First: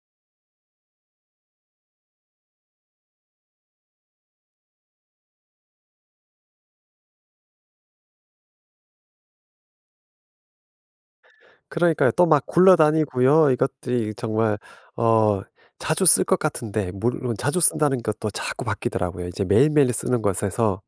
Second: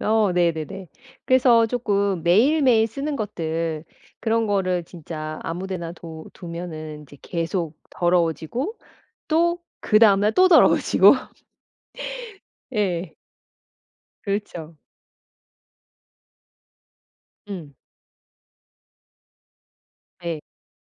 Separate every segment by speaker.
Speaker 1: 어 네네네. 그래서 쪼끔 매일매일 쓰는 것들 그런 거를 진짜 아무 데나 둬 두면은 인제 계속 더러워지고 또 그 다음날 또 더러워지고
Speaker 2: 그러니까요. 또 막
Speaker 1: 예.
Speaker 2: 굴러다니고요. 이것들이 정말
Speaker 1: 그렇죠.
Speaker 2: 어 자주 쓸 것 같은데 물론 자주
Speaker 1: 음.
Speaker 2: 쓴다는 것도 자꾸 바뀌더라고요. 이제 매일매일 쓰는
Speaker 1: 네.
Speaker 2: 것에서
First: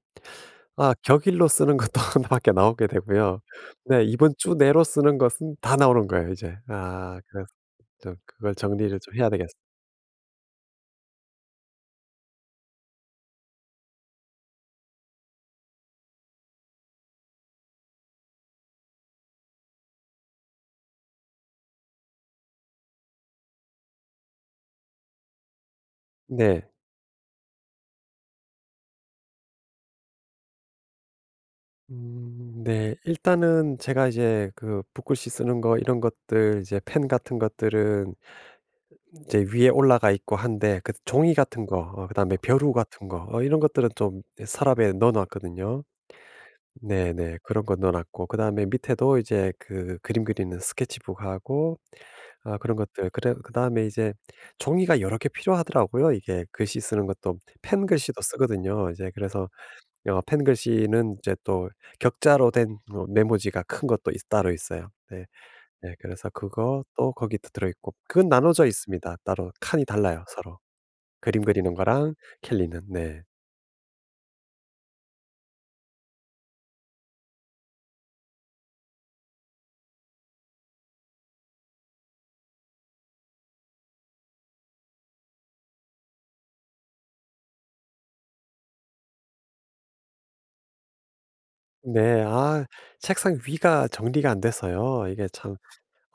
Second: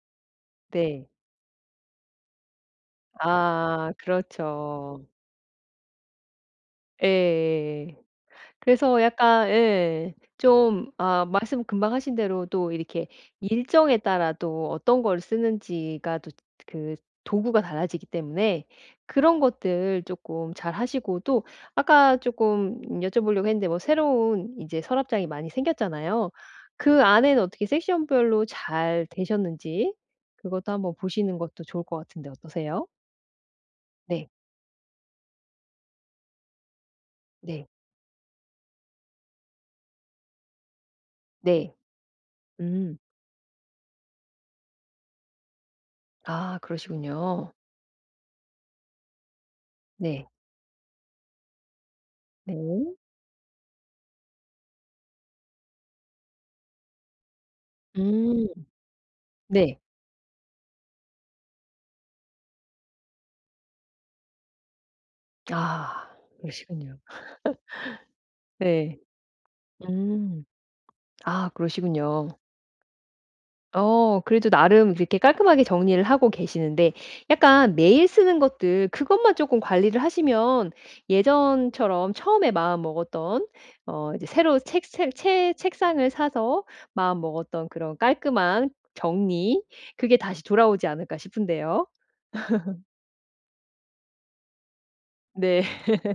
Speaker 2: 아
Speaker 1: 네.
Speaker 2: 격일로 쓰는 것도 하나밖에 나오게 되고요.
Speaker 1: 아.
Speaker 2: 네 이번 주 내로
Speaker 1: 그렇죠.
Speaker 2: 쓰는 것은 다 나오는 거예요 이제. 아 그래서
Speaker 1: 예.
Speaker 2: 저 그걸 정리를
Speaker 1: 그래서
Speaker 2: 좀 해야
Speaker 1: 약간
Speaker 2: 되겠어요.
Speaker 1: 예. 좀 아 말씀 금방 하신 대로 또 이렇게 일정에 따라 또 어떤 걸 쓰는지가 또 그 도구가 달라지기 때문에 그런 것들 쪼끔 잘 하시고 또 아까 쪼끔 여쭤보려고 했는데 뭐 새로운 인제 서랍장이 많이 생겼잖아요.
Speaker 2: 네.
Speaker 1: 그 안에는 어떻게 섹션 별로 잘 되셨는지 그것도 한번 보시는 것도 좋을 것 같은데
Speaker 2: 음.
Speaker 1: 어떠세요?
Speaker 2: 네. 일단은 제가
Speaker 1: 네.
Speaker 2: 이제 그 붓글씨 쓰는 거 이런 것들 이제 펜 같은
Speaker 1: 네.
Speaker 2: 것들은 인제 위에 올라가 있고 한데 그 종이 같은
Speaker 1: 네.
Speaker 2: 거 어 그다음에 벼루
Speaker 1: 음.
Speaker 2: 같은 거 이런 것들은 좀 어 서랍에 넣어 놨거든요.
Speaker 1: 아.
Speaker 2: 네네.
Speaker 1: 그러시군요.
Speaker 2: 그런 거 넣어 놨고 그다음에 밑에도 이제 그 그림
Speaker 1: 네.
Speaker 2: 그리는 스케치북하고 어 그런
Speaker 1: 네.
Speaker 2: 것들 그래 그다음에 이제 종이가 여러 개 필요하더라고요. 이게 글씨 쓰는 것도 펜글씨도
Speaker 1: 음.
Speaker 2: 쓰거든요. 이제 그래서
Speaker 1: 네.
Speaker 2: 어 펜글씨는 이제 또 격자로 된 뭐 메모지가 큰 것도 있 따로 있어요. 네. 네
Speaker 1: 아.
Speaker 2: 그래서
Speaker 1: 그러시군요.
Speaker 2: 그것도 거기도 들어 있고. 그건 나눠져
Speaker 1: 네.
Speaker 2: 있습니다 따로. 칸이 달라요
Speaker 1: 음.
Speaker 2: 서로. 그림
Speaker 1: 아
Speaker 2: 그리는 거랑
Speaker 1: 그러시군요.
Speaker 2: 캘리는. 네.
Speaker 1: 어 그래도 나름 그렇게 깔끔하게 정리를 하고 계시는데 약간 매일 쓰는 것들 그것만 쪼끔 관리를 하시면 예전처럼 처음에 마음 먹었던 어 이제 새로운 책샐 책 책상을 사서 마음 먹었던 그런 깔끔한 정리 그게 다시 돌아오지 않을까 싶은데요.
Speaker 2: 네. 아 책상 위가 정리가 안 돼서요. 이게 참
Speaker 1: 네.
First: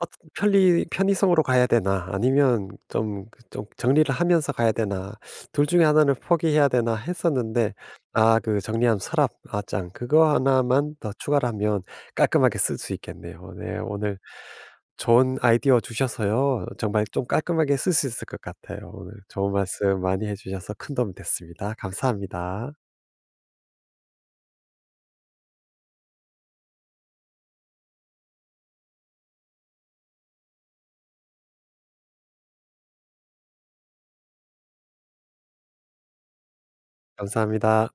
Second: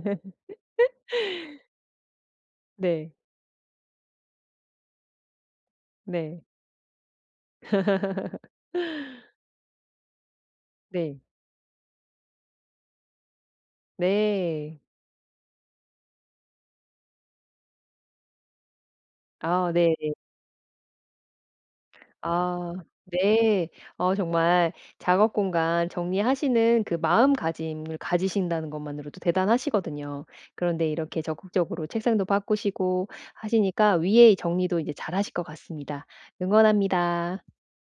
Speaker 2: 아 좀 편리 편의성으로 가야 되나 아니면
Speaker 1: 네.
Speaker 2: 좀 그 좀 정리를 하면서 가야 되나 둘 중에 하나는
Speaker 1: 네.
Speaker 2: 포기해야 되나 했었는데 아 그 정리함, 서랍 어 장 그거 하나만 더
Speaker 1: 네.
Speaker 2: 추가를 하면 깔끔하게 쓸 수 있겠네요. 네. 오늘
Speaker 1: 네.
Speaker 2: 좋은 아이디어 주셔서요 정말 좀 깔끔하게 쓸 수 있을 것 같아요. 오늘 좋은
Speaker 1: 아 네네.
Speaker 2: 말씀 많이 해주셔서 큰 도움이 됐습니다. 감사합니다.
Speaker 1: 아 네. 어 정말 작업 공간 정리하시는 그 마음가짐을 가지신다는 것만으로도 대단하시거든요. 그런데 이렇게 적극적으로 책상도 바꾸시고 하시니까 위에 정리도 인제 잘 하실 것 같습니다. 응원합니다.
Speaker 2: 감사합니다.